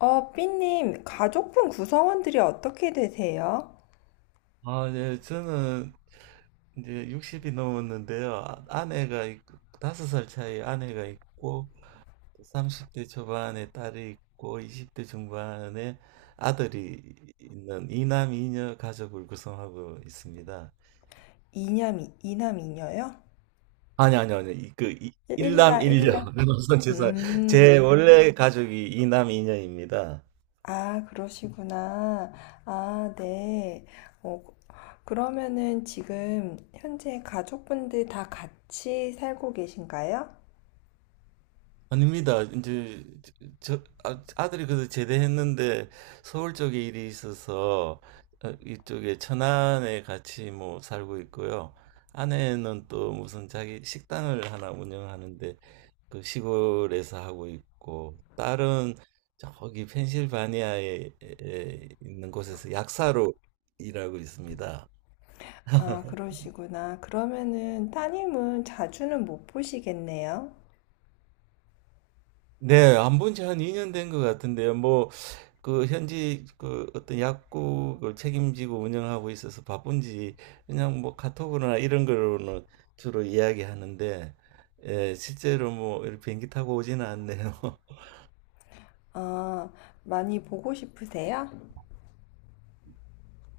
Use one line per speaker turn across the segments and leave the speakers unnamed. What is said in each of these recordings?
삐님, 가족분 구성원들이 어떻게 되세요?
아, 네, 저는 이제 60이 넘었는데요. 아내가 있고, 5살 차이 아내가 있고, 30대 초반에 딸이 있고, 20대 중반에 아들이 있는 이남 이녀 가족을 구성하고 있습니다.
이남 이남, 이녀요?
아니, 아니, 아니, 일남
일라,
일녀.
일라.
죄송합니다. 제
음,
원래 가족이 이남 이녀입니다.
아, 그러시구나. 아, 네. 어, 그러면은 지금 현재 가족분들 다 같이 살고 계신가요?
아닙니다. 이제 아들이 그래도 제대했는데 서울 쪽에 일이 있어서 어, 이쪽에 천안에 같이 뭐 살고 있고요. 아내는 또 무슨 자기 식당을 하나 운영하는데 그 시골에서 하고 있고 딸은 저기 펜실바니아에 에 있는 곳에서 약사로 일하고 있습니다.
아, 그러시구나. 그러면은 따님은 자주는 못 보시겠네요.
네. 안 본지 한 2년 된 것 같은데요. 뭐 그 현지 그 어떤 약국을 책임지고 운영하고 있어서 바쁜지 그냥 뭐 카톡으로나 이런 걸로는 주로 이야기하는데 예, 실제로 뭐 이렇게 비행기 타고 오지는 않네요.
아, 많이 보고 싶으세요?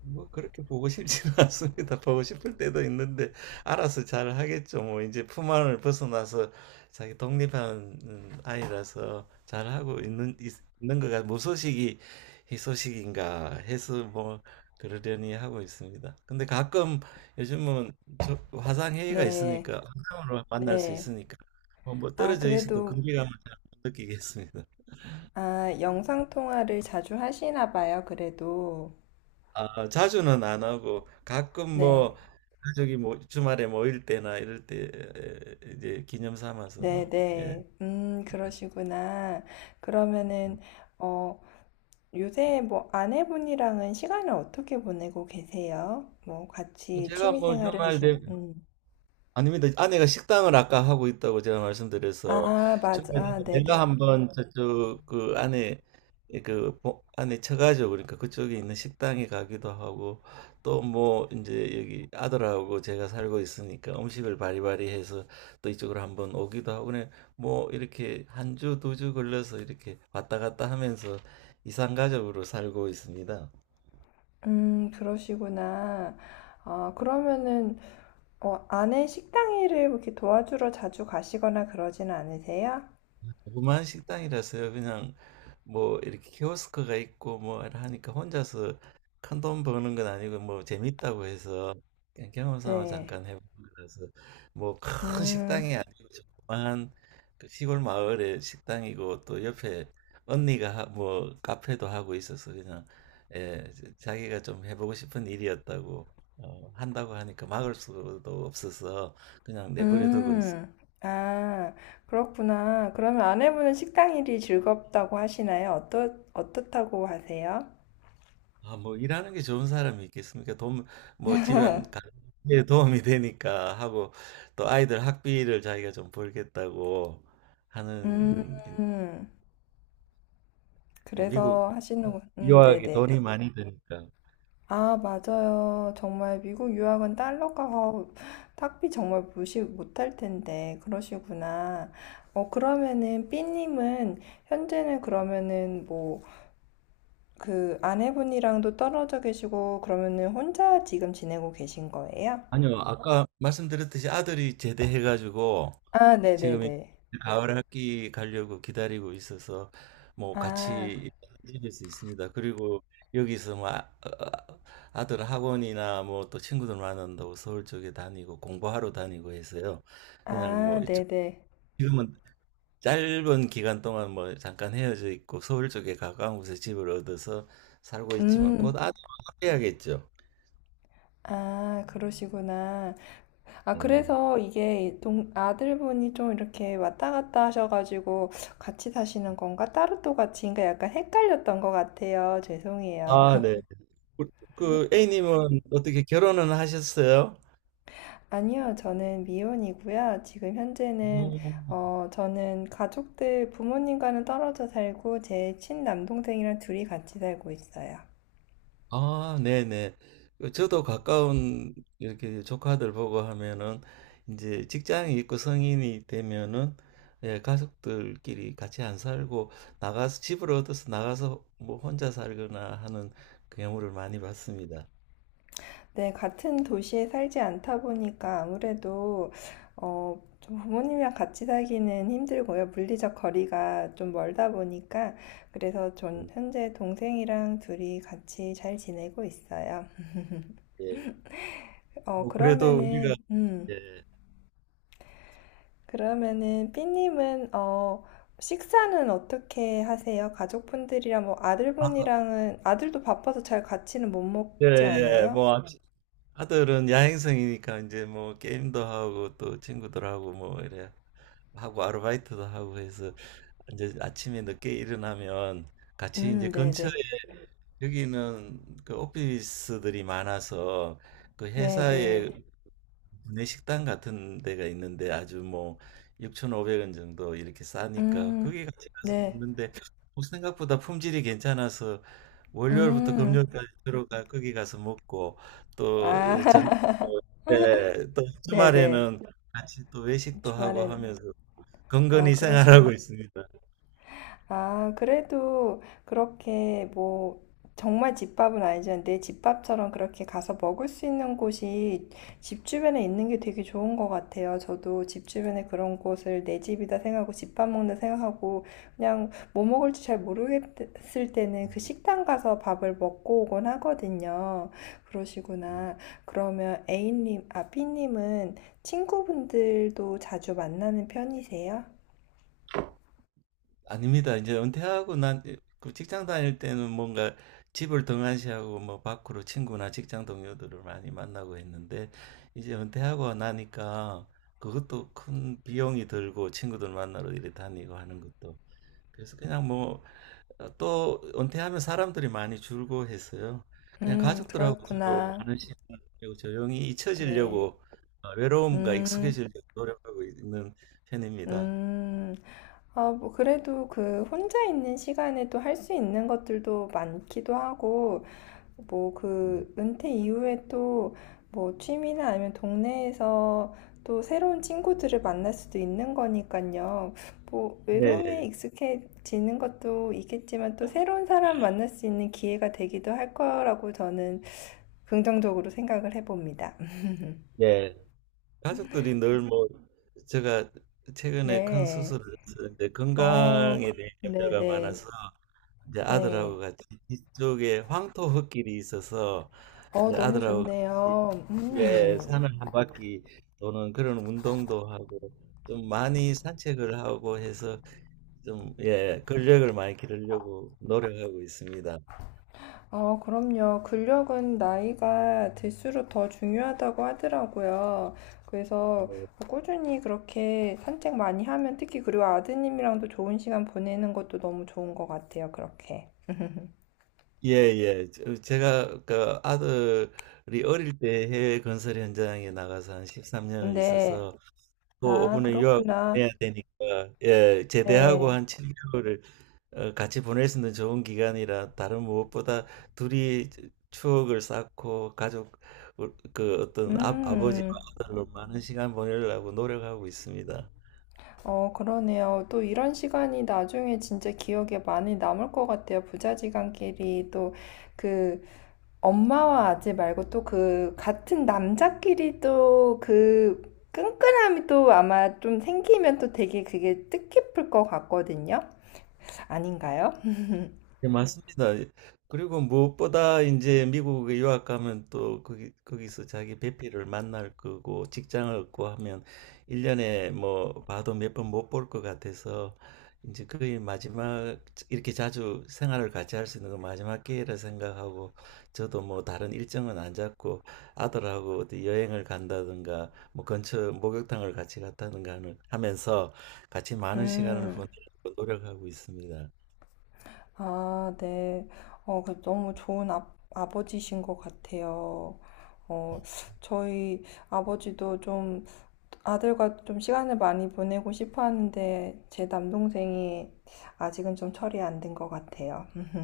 뭐 그렇게 보고 싶지는 않습니다. 보고 싶을 때도 있는데 알아서 잘 하겠죠. 뭐 이제 품 안을 벗어나서 자기 독립한 아이라서 잘 하고 있는 있는 거가 무소식이 희소식인가 해서 뭐 그러려니 하고 있습니다. 근데 가끔 요즘은 저 화상 회의가
네,
있으니까 화상으로 만날 수
네.
있으니까 뭐
아,
떨어져 있어도
그래도
거리감을 잘못 느끼겠습니다.
아, 영상 통화를 자주 하시나 봐요, 그래도.
아, 자주는 안 하고 가끔
네,
뭐 가족이 뭐 주말에 모일 때나 이럴 때 에, 이제 기념 삼아서
네,
뭐 예.
네. 그러시구나. 그러면은, 어, 요새 뭐 아내분이랑은 시간을 어떻게 보내고 계세요? 뭐 같이
제가
취미
뭐
생활을
주말 되
하신,
아닙니다. 아내가 식당을 아까 하고 있다고 제가 말씀드려서
아, 맞아.
주말에
아,
내가
네네.
한번 저쪽 그 안에 안에 쳐가지고 그러니까 그쪽에 있는 식당에 가기도 하고 또 뭐 이제 여기 아들하고 제가 살고 있으니까 음식을 바리바리 해서 또 이쪽으로 한번 오기도 하고 그냥 뭐 이렇게 한 주 두 주 걸려서 이렇게 왔다 갔다 하면서 이산가족으로 살고 있습니다.
그러시구나. 아, 그러면은, 아내 식당 일을 이렇게 도와주러 자주 가시거나 그러진 않으세요?
조그만 식당이라서요. 그냥 뭐 이렇게 키오스크가 있고 뭐 이렇게 하니까 혼자서 큰 돈 버는 건 아니고 뭐 재밌다고 해서 그냥 경험 삼아
네.
잠깐 해본 거라서 뭐 큰
음.
식당이 아니고 조그만 그 시골 마을의 식당이고 또 옆에 언니가 뭐 카페도 하고 있어서 그냥 예, 자기가 좀 해보고 싶은 일이었다고 어, 한다고 하니까 막을 수도 없어서 그냥 내버려두고 있어요.
음, 아, 그렇구나. 그러면 아내분은 식당 일이 즐겁다고 하시나요? 어떠, 어떻다고 하세요?
아, 뭐 일하는 게 좋은 사람이 있겠습니까? 돈, 뭐 집안 가에 도움이 되니까 하고 또 아이들 학비를 자기가 좀 벌겠다고
음,
하는 예, 미국
그래서 하시는군.
유학이
네네네.
돈이 많이 드니까.
아, 맞아요. 정말 미국 유학은 달러 가서 학비 정말 무시 못할 텐데, 그러시구나. 그러면은, 삐님은, 현재는 그러면은, 뭐, 그, 아내분이랑도 떨어져 계시고, 그러면은 혼자 지금 지내고 계신 거예요?
아니요, 아까 말씀드렸듯이 아들이 제대해가지고
아,
지금 이
네네네.
가을 학기 가려고 기다리고 있어서 뭐
아,
같이 다닐 수 있습니다. 그리고 여기서 뭐 아들 학원이나 뭐 또 친구들 만난다고 서울 쪽에 다니고 공부하러 다니고 해서요. 그냥 뭐
아,
이쪽
네네.
지금은 짧은 기간 동안 뭐 잠깐 헤어져 있고 서울 쪽에 가까운 곳에 집을 얻어서 살고 있지만 곧
음,
아들 해야겠죠.
아, 그러시구나. 아,
예.
그래서 이게 동, 아들분이 좀 이렇게 왔다 갔다 하셔가지고 같이 사시는 건가? 따로 또 같이인가? 약간 헷갈렸던 것 같아요. 죄송해요.
아, 네. 그, 그 A님은 어떻게 결혼은 하셨어요?
아니요, 저는 미혼이고요. 지금 현재는,
오.
어, 저는 가족들, 부모님과는 떨어져 살고 제 친남동생이랑 둘이 같이 살고 있어요.
아, 네네. 그 저도 가까운 이렇게 조카들 보고 하면은 이제 직장이 있고 성인이 되면은 예, 가족들끼리 같이 안 살고 나가서 집을 얻어서 나가서 뭐 혼자 살거나 하는 그 경우를 많이 봤습니다.
네, 같은 도시에 살지 않다 보니까 아무래도 좀 부모님이랑 같이 살기는 힘들고요. 물리적 거리가 좀 멀다 보니까 그래서 전
음,
현재 동생이랑 둘이 같이 잘 지내고 있어요.
예. 뭐 그래도 우리가
그러면은
예.
그러면은 삐님은 식사는 어떻게 하세요? 가족분들이랑 뭐
아,
아들분이랑은 아들도 바빠서 잘 같이는 못
예,
먹지
예.
않아요?
뭐 아들은 야행성이니까 이제 뭐 게임도 하고 또 친구들하고 뭐 이래 하고 아르바이트도 하고 해서 이제 아침에 늦게 일어나면 같이 이제
네,
근처에
네.
여기는 그 오피스들이 많아서 그
네,
회사에
네.
구내식당 같은 데가 있는데 아주 뭐 6,500원 정도 이렇게 싸니까
음,
거기 같이 가서
네.
먹는데 뭐 생각보다 품질이 괜찮아서 월요일부터
음,
금요일까지 들어가 거기 가서 먹고 또
아,
전, 예, 또
네네.
주말에는 같이 또 외식도 하고
주말엔,
하면서
아,
건건히 생활하고
그러시군.
있습니다.
아, 그래도 그렇게 뭐 정말 집밥은 아니지만 내 집밥처럼 그렇게 가서 먹을 수 있는 곳이 집 주변에 있는 게 되게 좋은 것 같아요. 저도 집 주변에 그런 곳을 내 집이다 생각하고 집밥 먹는다 생각하고 그냥 뭐 먹을지 잘 모르겠을 때는 그
음,
식당 가서 밥을 먹고 오곤 하거든요.
음.
그러시구나. 그러면 A님, 아, B님은 친구분들도 자주 만나는 편이세요?
아닙니다. 이제 은퇴하고 난 그 직장 다닐 때는 뭔가 집을 등한시하고 뭐 밖으로 친구나 직장 동료들을 많이 만나고 했는데 이제 은퇴하고 나니까 그것도 큰 비용이 들고 친구들 만나러 이래 다니고 하는 것도 그래서 그냥 뭐 어, 또 은퇴하면 사람들이 많이 줄고 해서요. 그냥 가족들하고 주로
그렇구나.
하는 시간이고 조용히
네.
잊혀지려고 어, 외로움과
음,
익숙해지려고 노력하고 있는 편입니다.
음. 아, 뭐, 그래도 그 혼자 있는 시간에 또 할 수 있는 것들도 많기도 하고, 뭐,
음.
그 은퇴 이후에 또 뭐, 취미나 아니면 동네에서 또 새로운 친구들을 만날 수도 있는 거니까요. 뭐,
네,
외로움에
네.
익숙해지는 것도 있겠지만 또 새로운 사람 만날 수 있는 기회가 되기도 할 거라고 저는 긍정적으로 생각을 해봅니다.
예. 가족들이 늘 뭐, 제가 최근에 큰
네.
수술을 했는데
어,
건강에 대한 염려가
네네.
많아서 이제
네.
아들하고 같이 뒤쪽에 황토 흙길이 있어서
어,
이제
너무
아들하고 같이
좋네요. 음.
예, 산을 한 바퀴 도는 그런 운동도 하고 좀 많이 산책을 하고 해서 좀 예, 근력을 많이 기르려고 노력하고 있습니다.
어, 그럼요. 근력은 나이가 들수록 더 중요하다고 하더라고요. 그래서
네.
꾸준히 그렇게 산책 많이 하면 특히 그리고 아드님이랑도 좋은 시간 보내는 것도 너무 좋은 것 같아요. 그렇게.
예, 예. 제가 그 아들이 어릴 때 해외 건설 현장에 나가서 한 13년을
네.
있어서 또
아,
오분에 유학을 보내야
그렇구나.
되니까 예, 제대하고
네.
한 7개월을 어, 같이 보낼 수 있는 좋은 기간이라 다른 무엇보다 둘이 추억을 쌓고 가족 그 어떤 아버지와
음.
아들로 많은 시간 보내려고 노력하고 있습니다.
어, 그러네요. 또 이런 시간이 나중에 진짜 기억에 많이 남을 것 같아요. 부자지간끼리 또그 엄마와 아재 말고 또 그 같은 남자끼리 또 그 끈끈함이 또 아마 좀 생기면 또 되게 그게 뜻깊을 것 같거든요. 아닌가요?
네, 맞습니다. 그리고 무엇보다 이제 미국에 유학 가면 또 거기서 자기 배필을 만날 거고 직장을 얻고 하면 일년에뭐 봐도 몇 번 못 볼 것 같아서 이제 거의 마지막 이렇게 자주 생활을 같이 할 수 있는 건 마지막 기회라 생각하고 저도 뭐 다른 일정은 안 잡고 아들하고 어디 여행을 간다든가 뭐 근처 목욕탕을 같이 갔다든가 하면서 같이 많은 시간을
음,
보내려고 노력하고 있습니다.
아, 네. 그 너무 좋은 아, 아버지신 것 같아요. 어, 저희 아버지도 좀 아들과 좀 시간을 많이 보내고 싶어 하는데 제 남동생이 아직은 좀 철이 안 든 것 같아요.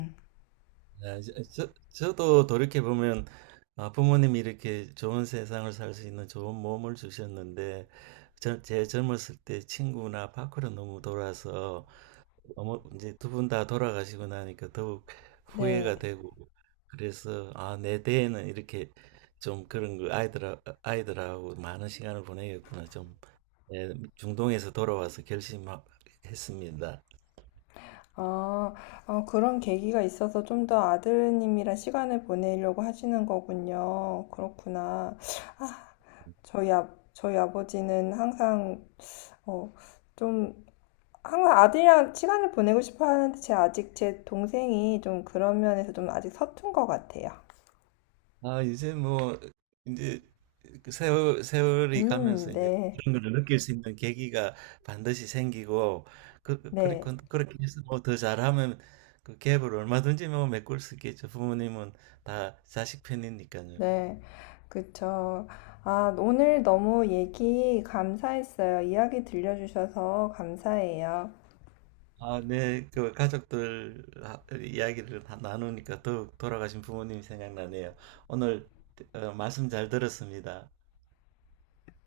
네, 도 돌이켜보면 아, 부모님이 이렇게 좋은 세상을 살 수 있는 좋은 몸을 주셨는데 제 젊었을 때 친구나 밖으로 너무 돌아서 어머, 이제 두 분 다 돌아가시고 나니까 더욱
네.
후회가 되고 그래서 아, 내 대에는 이렇게 좀 그런 거 아이들하고 많은 시간을 보내겠구나 좀 예, 중동에서 돌아와서 결심했습니다.
아, 아, 그런 계기가 있어서 좀 더 아드님이랑 시간을 보내려고 하시는 거군요. 그렇구나. 저희 아, 저희 아버지는 항상 어, 좀 항상 아들이랑 시간을 보내고 싶어 하는데 제 아직 제 동생이 좀 그런 면에서 좀 아직 서툰 것 같아요.
아, 이제 뭐, 이제 그 세월이 가면서 이제
네,
그런 걸 느낄 수 있는 계기가 반드시 생기고,
네,
그렇게 해서 뭐 더 잘하면 그 갭을 얼마든지 뭐 메꿀 수 있겠죠. 부모님은 다 자식 편이니까요.
네, 그쵸. 아, 오늘 너무 얘기 감사했어요. 이야기 들려주셔서 감사해요.
아, 네, 그 가족들 이야기를 다 나누니까 더욱 돌아가신 부모님이 생각나네요. 오늘 어, 말씀 잘 들었습니다.